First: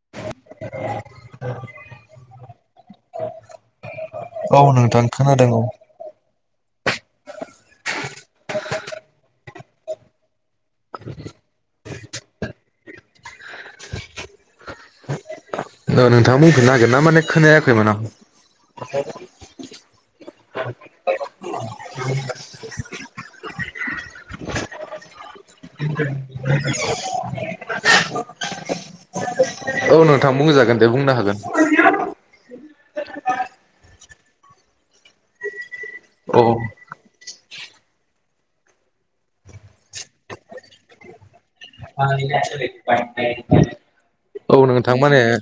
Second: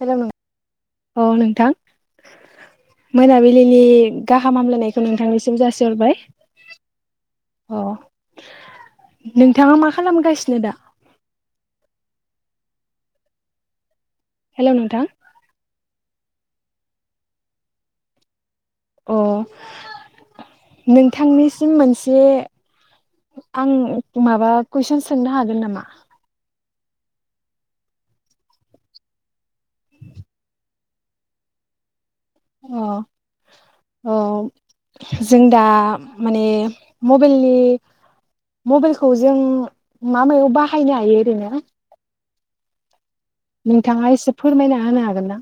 Hello नों औ नोंथां मोनाबिलिनि औ गाहाम नोंथां हामलायनायखौ खोनादों नोंथांनिसिम औ जासिहरबाय अ। नोंथाङा मा खालामगासिनो दा? हेलौ नोंथां ओ नोंथाङा बुंफिननो हागोनना माने खोनायाखैमोन आं अ नोंथांनिसिम मोनसे आं माबा कुइसन सोंनो हागोन नामा? औ नोंथां बुंजागोन दे बुंनो हागोन अ अ जों दा औ माने मबेलनि मबेलखौ जों मा मायाव बाहायनो हायो ओरैनो? [inaudible] नोंथाङा एसे औ फोरमायना नोंथां होनो माने हागोन ना?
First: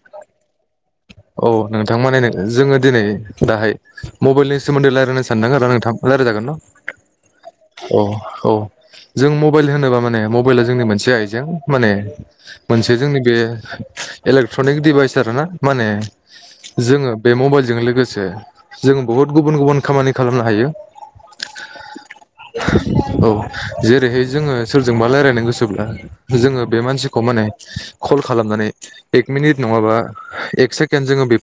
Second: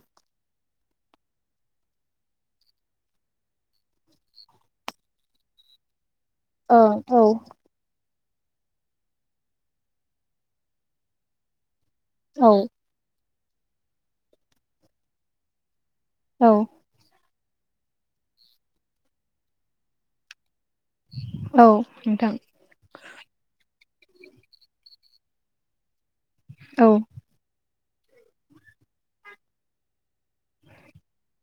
[inaudible] औ नोंथां माने जोङो दिनै दाहाय मबेलनि सोमोन्दै रायलायनो सानदों आरो नोंथां लाराय जागोन न ओं औ अ औ जों मबेल होनोबा माने मबेला जोंनि मोनसे आइजें माने औ मोनसे जोंनि बे इलेक्ट्रनिक डिभाइस आरोना माने जोङो बे मबाइलजों लोगोसे जों बहुत गुबुन गुबुन खामानि खालामनो हायो औ नोंथां औ जेरैहाय जोङो सोरजोंबा लायरायनो गोसोब्ला जोङो बे औ मानसिखौ माने खल खालामनानै एक मिनिट नङाबा एक सेकेण्ड जोङो बे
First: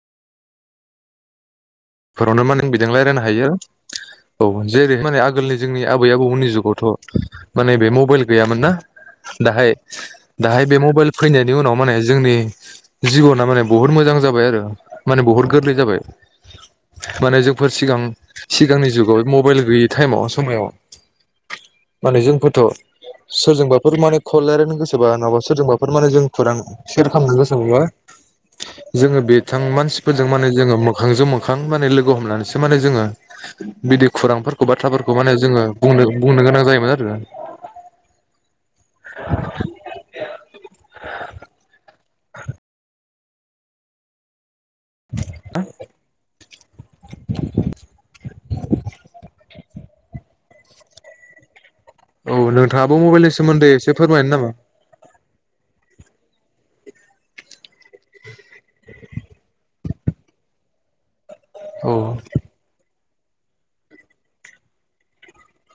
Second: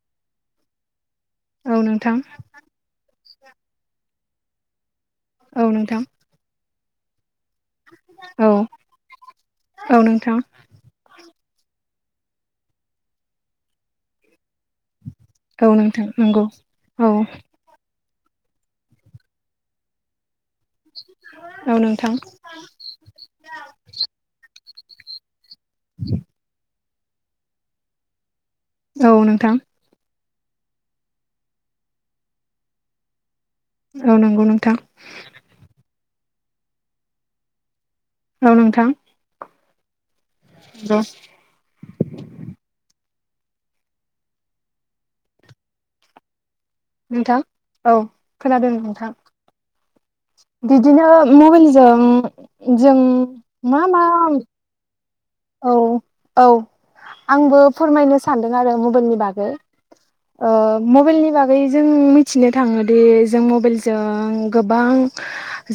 औ नोंथां फोरावनो माने बिदों लायरायनो हायो औ जेरै माने आगोलनि औ जोंनि नोंथां आबै आबौमोननि जुगावथ माने बे मबेल औ गैयामोन ना दाहाय औ नोंथां दाहाय बे मबेल फैनायनि उनाव माने जोंनि जिबना माने बहुत मोजां जाबाय आरो माने बहुत औ गोरलै जाबाय नोंथां नंगौ औ माने जोंफोर सिगां सिगांनि जुगाव मबेल गोयै टाइमाव समायाव औ नोंथां माने जोंफोरथ सोरजोंबाफोर माने खल लायरायनो गोसोबा नङाबा सोरजोंबाफोर माने जों खौरां सेयार खालामनो गोसोमोनबा औ जोङो नोंथां बिथां मानसिफोर जों माने जोङो मोखांजों मोखां माने लोगो हमनानैसो माने जोङो बिदि औ नंगौ खौरांफोरखौ नोंथां बाथ्राफोरखौ माने जोङो बुंनो बुंनो गोनां जायोमोन आरो औ नोंथां [unintelligible] [inaudible] नोंथां औ खोनादों नोंथां बिदिनो मबेलनि औ जों नोंथाङाबो जों मबाइलनि सोमोन्दै मा एसे मा? फोरमायनो नामा औ औ आंबो फोरमायनो सानदों आरो मबेलनि बागै ओ मबेलनि बागै जों औ मिथिनो थाङो दि जों मबेलजों गोबां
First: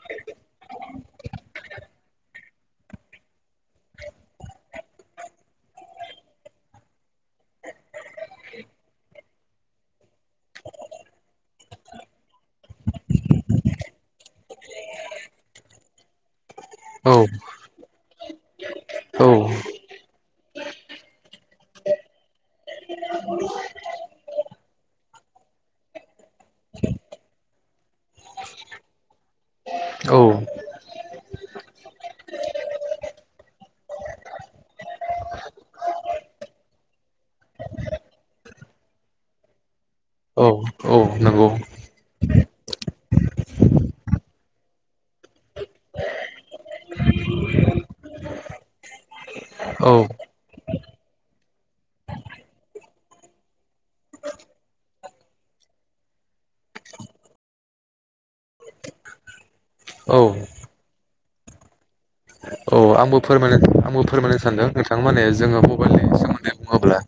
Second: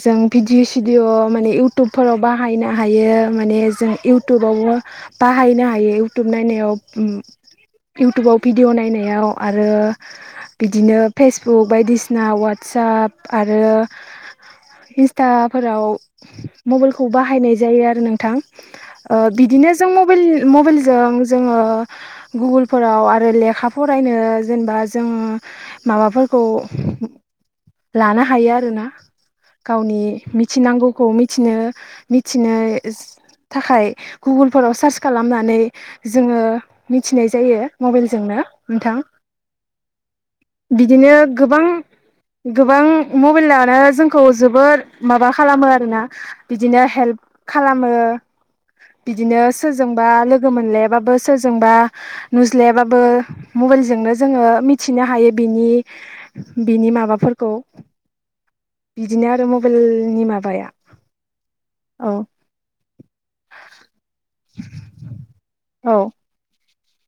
जों भिडिअ सिडिअ माने इउटुबफोराव बाहायनो हायो माने जों इउटुबावबो बाहायनो हायो इउटुब नायनायाव इउटुबाव भिडिअ नायनायाव आरो बिदिनो फेसबुक बायदिसिना वाटसाप आरो इन्स्ताफोराव मबेलखौ औ बाहायनाय जायो आरो नोंथां ओ औ बिदिनो जों मबेल मबेलजों जोङो गुगोल फोराव आरो लेखा फरायनो आ जों माबाफोरखौ लानो हायो आरोना गावनि औ मिथिनांगौखौ मिथिनो मिथिनो थाखाय गुगोलफोराव सार्च खालामनानै जोङो मिथिनाय जायो मबेलजोंनो नोंथां औ औ बिदिनो नंगौ गोबां-गोबां मबेलानो जोंखौ जोबोर माबा खालामो आरोना बिदिनो हेल्प खालामो बिदिनो औ सोरजोंबा लोगो मोनलायाबाबो सोरजोंबा नुज्लायाबाबो मबाइलजोंनो जोङो मिथिनो हायो बिनि बिनि माबाफोरखौ बिदिनो आरो औ मबाइलनि माबाया औ औ आंबो फोरमाय आंबो फोरमायनो सानदों नोंथां माने जोङो औ मबाइलनि सोमोन्दो बुङोब्ला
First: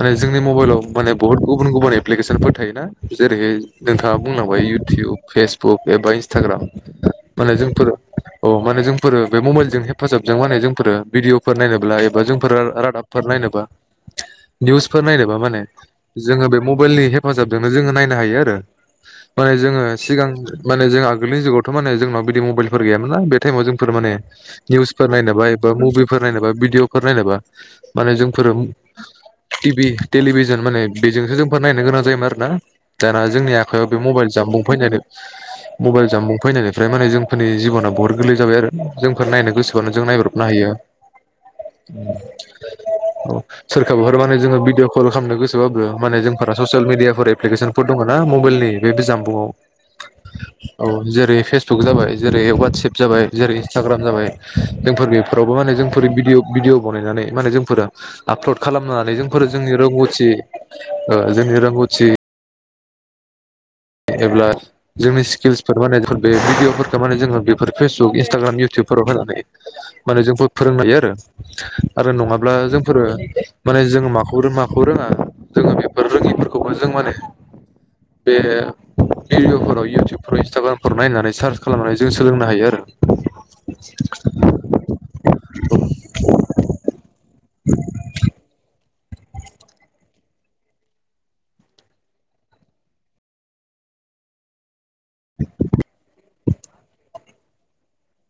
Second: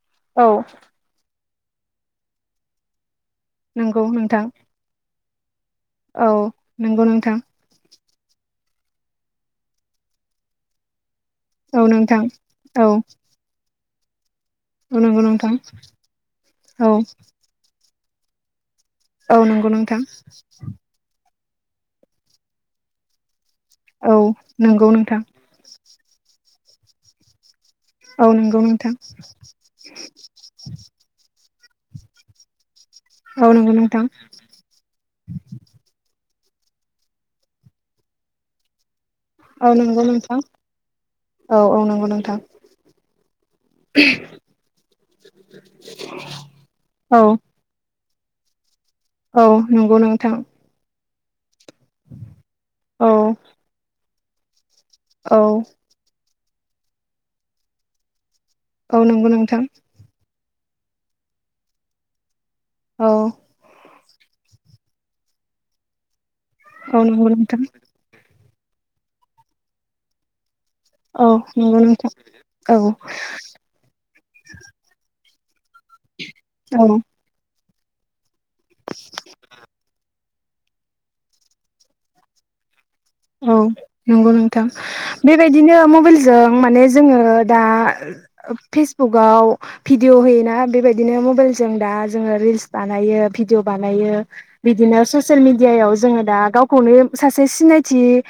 माने जोंनि औ मबाइलाव माने बुहुत गुबुन गुबुन एप्लिकेसनफोर थायोना जेरैहाय नंगौ नोंथाङा नोंथां बुंलांबाय इउटुब फेसबुक एबा औ इन्सटाग्राम नंगौ नोंथां माने जोंफोरा औ माने जोंफोरो बे मबाइलजों हेफाजाबजों माने जोंफोरो भिदिअ' फोर औ नायनोब्ला एबा नोंथां जोंफोर औ रादाबफोर नायनोब्ला औ निउसफोर नंगौ नायबा नोंथां माने जोङो बे औ मबाइलनि हेफाजाबजोंनो जोङो नायनो हायो आरो औ माने नंगौ जोङो नोंथां सिगां माने जोङो आगोलनि जुगावथ' माने जोंनाव बिदि मबाइलफोर गैयामोना बे थाइमाव जों फोर माने औ नंगौ निउसफोर नोंथां नायनोबा एबा मुभिफोर नायबा भिदिअफोर नायनोबा माने औ जोंफोर नंगौ नोंथां टिभि टेलिभिजन माने बेजोंसो जों फोर नायनो गोनां जायोमोन आरोना दाना औ जोंनि नंगौ आखायाव बे नोंथां मबाइल जाम्बुं फैनानै मबाइल जामबुं फैनायनिफ्राय माने जोंफोरनि जिबना बुहुत गोरलै जाबाय आरो जोंफोर नायनो औ गोसोबानो नंगौ जों नोंथां नायब्रबनो हायो औ औ नंगौ नोंथां औ सोरखौबा माने जोङो भिडिअ कल खालामनो गोसोबाबो माने जोंफोरा ससियेल औ मिडियाफोर एप्लिकेसनफोर दङ ना मबाइलनि बे बि औ जाम्बुंआव नंगौ नोंथां औ जेरै फेसबुक जाबाय जेरै ववाटसेएप औ जाबाय इस्टाग्राम जाबाय जोंफोर औ बेफोरावबो माने जोंफोर भिदिअ भिदिअ बानायनानै माने जोंफोरा आपलड औ खालामनानै नंगौ जोंफोरो नोंथां जोंनि रोंगौथि जोंनि रोंगौथि औ एब्ला जोंनि स्किल्सफोर माने बे भिडिअफोरखौ औ माने नंगौ जोङो नोंथां बेफोर फेसबुक इन्सटाग्राम फोराव होनानै माने जोंखौ फोरोंनाय आरो औ नंगौ नोंथां आरो नङाब्ला औ जोंफोरो माने जों माखौ रोङो माखौ रोङा जोङो बेफोर रोङिफोरखौबो औ जों माने बे भिडिअ'फोराव इउटुब इन्स्टाग्रामफोराव नायनानै सार्च खालामनानै जों सोलोंनो हायो आरो औ नंगौ नोंथां बेबायदिनो मबाइलजों माने जोङो दा फिस बुकाव भिदिअ होयोना बेबायदिनो मबाइल जों दा जोङो रिल्स बानायो भिडिअ बानायो बिदिनो ससियेल मिडियायाव जोङो दा गावखौनो सासे सिनाय थि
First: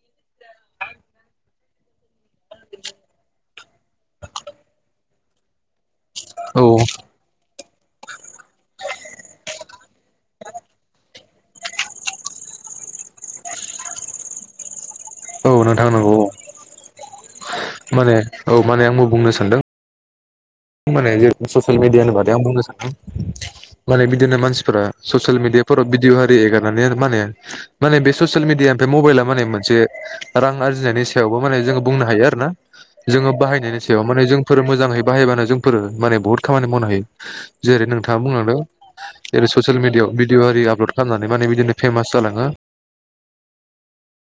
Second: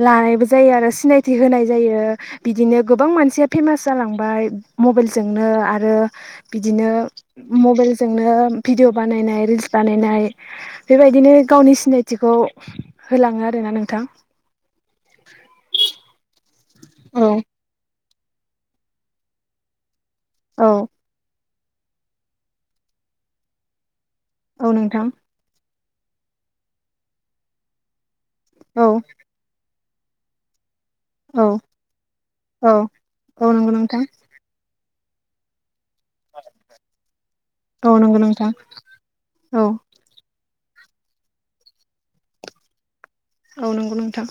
लानायबो जायो आरो सिनायथि होनाय जायो बिदिनो गोबां मानसिया फेमास जालांबाय बाय मबाइलजोंनो आरो औ बिदिनो मबाइलजोंनो भिडिअ बानायनाय रिल्स बानायनाय बेबायदिनो गावनि सिनायथिखौ होलाङो आरोना नोंथां औ नोंथां नांगौ औ औ माने औ माने आंबो बुंनो सानदों औ माने जेरेै ससियेल मिडियानि बादै आं बुंनो सानदों माने बिदिनो औ मानसिफोरा नोंथां ससियेल मिडिया फोराव भिदिअ आरि एगारनानै माने माने बे ससियेल मिडियानि औ मबाइला मे मोनसे रां आर्जि नायनि सायावबो औ जों बुंनो हायो आरो ना औ जों औ नंगौ बाहायनायनि नोंथां सायाव जोंफोर मोजाङै बायबानो फोर माने बुहुत खामानि मावनो हायो जेरै औ नंगौ नोंथाङा नोंथां बुंलांदों जेरै औ ससियेल मिडियाआव भिदिअ लद खालामनानै माने बिदिनो फेमास जालाङो औ नंगौ नोंथां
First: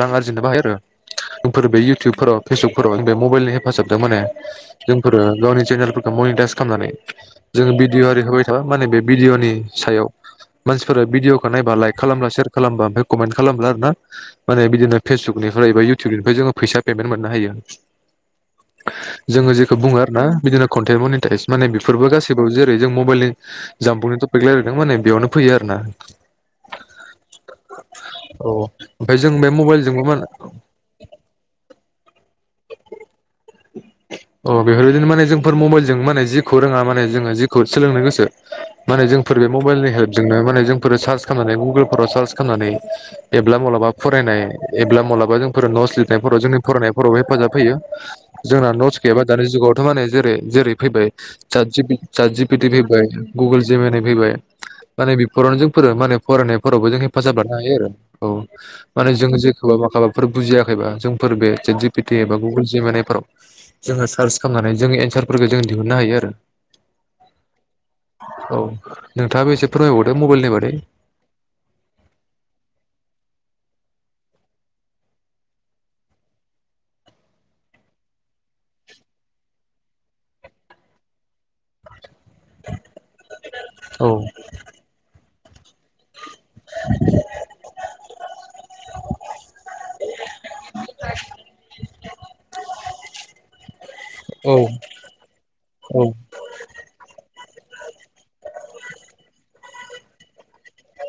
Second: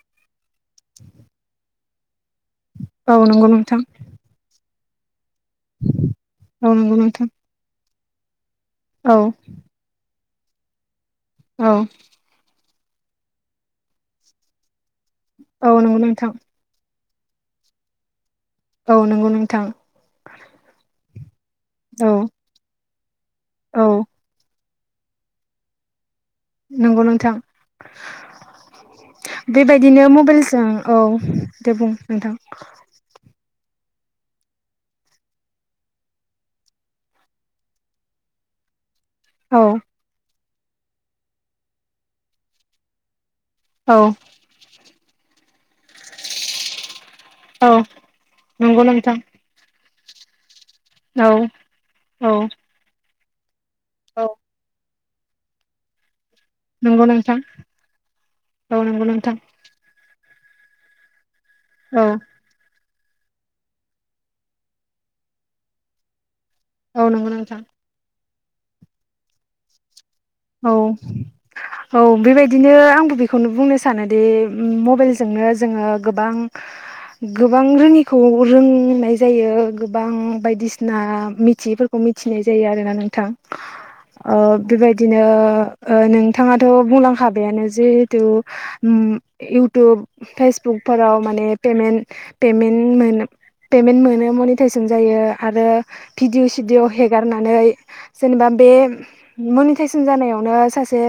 रां आरजिनोबो हायो आरो इउटुबफोराव फेसबुकफोराव बे औ नंगौ मबाइलनि नोंथां हेफाजाबजों माने जोंफोरो गावनि चेनेलफोरखौ मनिटाइस औ खालामनानै नंगौ नोंथां जोङो भिडिअ' आरि होबाय थाबा माने बे औ भिडिअ'नि सायाव मानसिफोरा भिदिअखौ औ नायबा लाइक खालामब्ला सेयार खालामबा ओमफ्राय कमेन्ट खालामबा आरो ना माने बिदिनो औ फेसबुकनिफ्राय एबा नंगौ नोंथां इयउटुबनिफ्राय जोङो फैसा पेमेन्ट मोननो हायो औ नंगौ नोंथां मा आरो ना बिदि नो कन्टेन्ट मनेताइज माने बेफोरबो औ गासैबो जेरै जों मबाइलनि औ जुंनि तपिक नों मोने बेयावनो फैयो आरो ना नंगौ नोंथां औ ओमफ्राय जों बे मबाइलजोंबो बेबायदिनो मा मबाइलजों औ दे बुं नोंथां अ बेफोरबायदिनो माने जोंफोर मबाइलजों माने जिखौ रोङा माने जोङो जिखौ सोलोंनो गोसो माने जोंफोर बे औ मबाइलनि हेल्पजोंनो माने जोंफोर सार्च खालामनानै गुगोलफोराव सार्च खालामनानै एब्ला माब्लाबा औ फरायनाय एब्ला माब्लाबा जोंफोर नट'स लिरनायफोराव जोंनि फरायनायफोराव बे हेफाजाब औ होयो जोंना नंगौ नट'स नोंथां गैयाबा दानि जुगावथ' माने जेरै जेरै फैबाय औ जा जिपि जा औ जिपिटि फैबायबाय गुगोल जिमिनि औ फैबाय माने बिफोरावनो जों फोरो माने फरायनायफोरावबो जों नंगौ नोंथां हेफाजाब लानो हायो आरो औ नंगौ माने जों नोंथां जेखौबा मा फोर बुजियाखैबा जोंफोर बे जि पि औ टी एबा गुगोल जेमा फोराव जोङो सार्च खालामनानै जों एन्सारफोरखौ जो दिहुननो हायो आरो औ नंगौ नोंथां औ नोंथाङाबो एसे फोरमायबाव औ औ बेबायदिनो आंबो बेखौनो बुंनोसै सानोदि मबाइलजोंनो जोङो गोबां गोबां रोङिखौ रोंनाय जायो गोबां बायदिसिना मिथियैफोरखौ मिथि थिनाय जायो आरोना नोंथां औ ओ बेबायदिनो ओ नों थाङाथ' बुंलांखाबायानो जिहेथु उम इउटुब फेसबुकफोराव माने ने पेमेन्ट पेमेन मोन नो पेमेन मोनो औ मोनितायजन आरो भिडिअ सिदिअ हेगार नानै जेनेबा बे मनेतायसन जानायावनो सासे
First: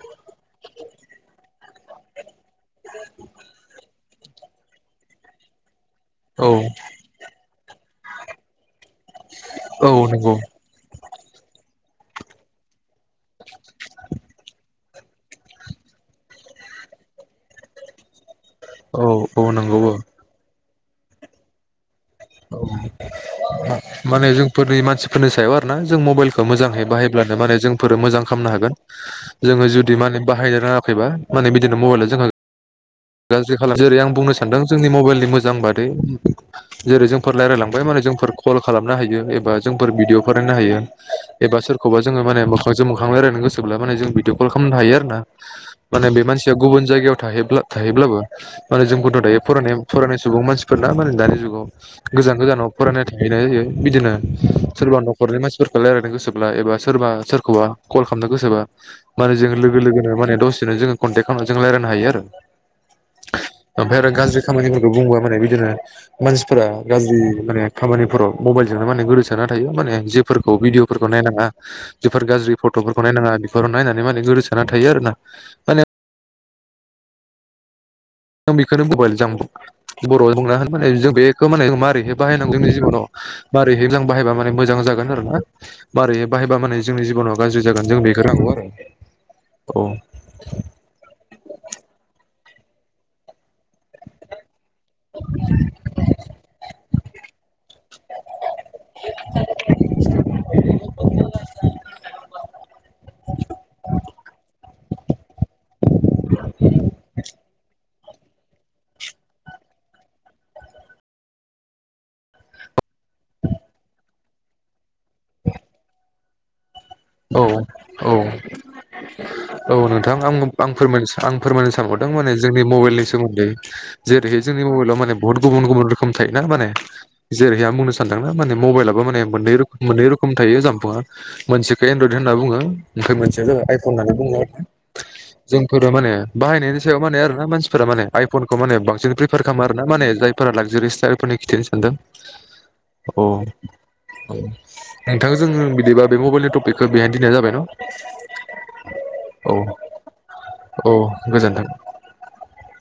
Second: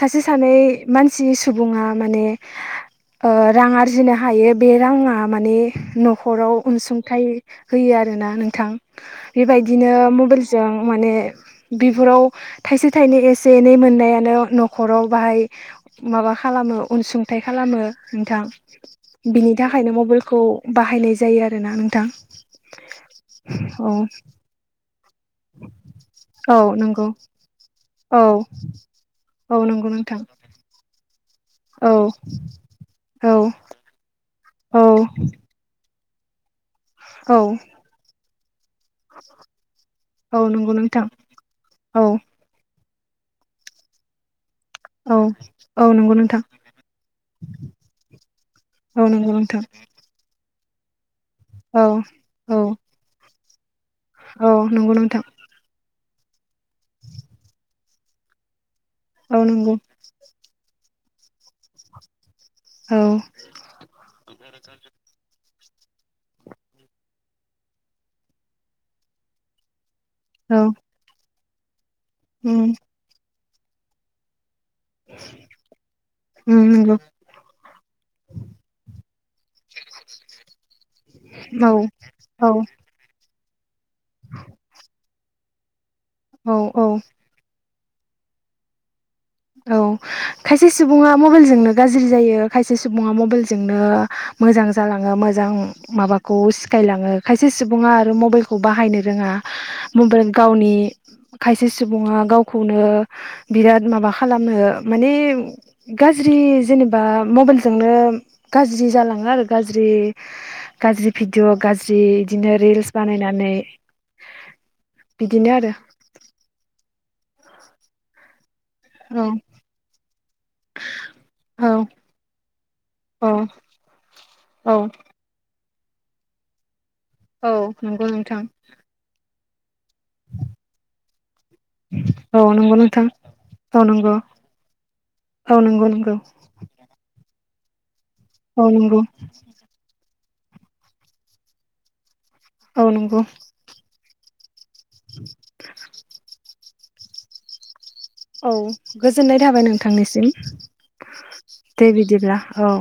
सासे सानै मानसि सुबुं आ माने ओ रां आरजिनो हा हायो बे राङा माने औ न'खराव अनसुंथाइ होयो आरोना नोंथां औ बेबायदिनो नंगौ मबाइलजों माने बिफोराव थाइसे थाइनै एसे एनै मोननायानो न'खराव बाहाय माबा खालामो अनसुंथाइ खाला मो नोंथां औ औ बिनि नंगौ औ थाखायनो मबेलखौ बाहायनाय जायो आरो ना नों औ माने जोंफोरनि मानसिफोरनि सायाव आरो ना जों मबाइलखौ औ मोजांयै नंगौ बाहायब्लानो मा जोंफोरो औ मोजां खालामनो हागोन औ जोङो नंगौ जुदि नोंथां माने बाहायनो रोङाखैबा माने बिदिनो औ मबाइल जोंहा औ गाज्रि खालाम जेरै आं बुंनो सानदों औ जोंनि मबाइलनि मोजां बादै जेरै जोंफोर औ रायजलायलांबाय माने जोंफोर कल खालामनो हायो एबा जोंफोर भिदिअ फोर औ नायनो नंगौ हायो नोंथां एबा सोरखौबा औ जोङो माने बा जों मोखां रालाइनो गोसो ब्ला बिदिय कल खामनो हायो आरो औ ना औ माने नंगौ बे नोंथां मानसिया गुबुन जायगायाव थाहैब्ला थाहै ब्लाबो माने औ जोंबो थ नंगौ दायो नोंथां फरायनाय सुबुं मानसिफोरना माने जुगाव औ गोजान औ गोजानाव फरायनाय थाहैनाय जायो बिदिनो औ नंगौ सोरबा नोंथां न'रनि मानसिफोरखौ रायला नो गोसोब्ला एबा सोरबा सोरखौबा कल खालामनो गोसोबा माने औ जों नंगौ लोगो लोगोनो माने दसेनो जों कन्टेक्ट खालामनानै जों रायजलायनो हायो आरो औ ओमफ्राय आरो गाज्रि खामानिफोरखौ बुंबा माने बिदिनो मानसिफोरा गाज्रि माने खामानिफोराव मबाइलजोंनो माने गोदोसोना थायो माने बि जेफोरखौ औ भिदिअफोरखौ नायनाङा जफोर गाज्रि उम फट'फोरखौ नायनाङा बेफोराव नायनानै माने गो दोना थायो आरोना माने उम नंगौ आं बेखौनो मबाइल जामखौ बर'आव बुंना माने जों बेखौ माने औ मारैहै औ बाहायनांगौ जोंनि जिबनाव मारैहैबा बाहायबा माने मोजां जागोन आरो ना मारै औ बाहायबा माने औ जोंनि जिब'नाव गाज्रि जागोन जों बेखौ रोंगौ आरो औ खायसे सुबुङा मबाइलजों नो गाज्रि जायो खायसे सुबुङा मबाइल जों जोंनो मोजां जालांओ मोजां माबाखौ सिखाइ लांओ खाइसे सुबुंआ आरो मबे खौ बाहायनो रोङा मबे गावनि खायसे सुबुङा गावखौनो बिराद माबा ओ माने गाज्रि जेनेबा मबाइलजों जोंनो गाज्रि जालाङो आरो गाज्रि गाज्रि भिडिअ गाज्रि इदिनो रिल्स बानायनानै बिदिनो आरो। औ औ। [inaudible] औ नोंथां आंब आं फोरमायनो सान आं औ फोरमानो सानबावदों माने जोंनि मबाइलनि औ सोमोन्दै जे - जेरैहाय जोंनि औ मबाइलाव माने बहुत गुबुन गुबुन रोखोम थायोना माने औ जेरैहाय आं बुंनो नंगौ सानदोंना नोंथां माने मबाइलाबो माने मोननै रोम मोननै रोखोमनि थायो जानबुंआ [unintelligible] एनड्रयड होनना औ बुङो नंगौ नोंथां ओमफ्राय मोनसेया जाबाय औ आइफन होननानै नंगौ बुङो। औ नंगौ जोंफोरो माने नंगौ बाहायनायनि सायाव माने आरोना मानसि फोरा माने आइफन खौ औ माने नंगौ बांसिन प्रिफार खालामो आरोना माने जायफोरा लागजारिस स्टाइलफोरननि खिथिनो सानदों। औ औ नोंथां जोङो बिदिबा बे मबाइलनि टपिक खो बेहायनो दोननाय जाबाय न'? औ गोजोननाय औ थाबाय नोंथांनिसिम। औ गोजोन्थों दे बिदिब्ला औ।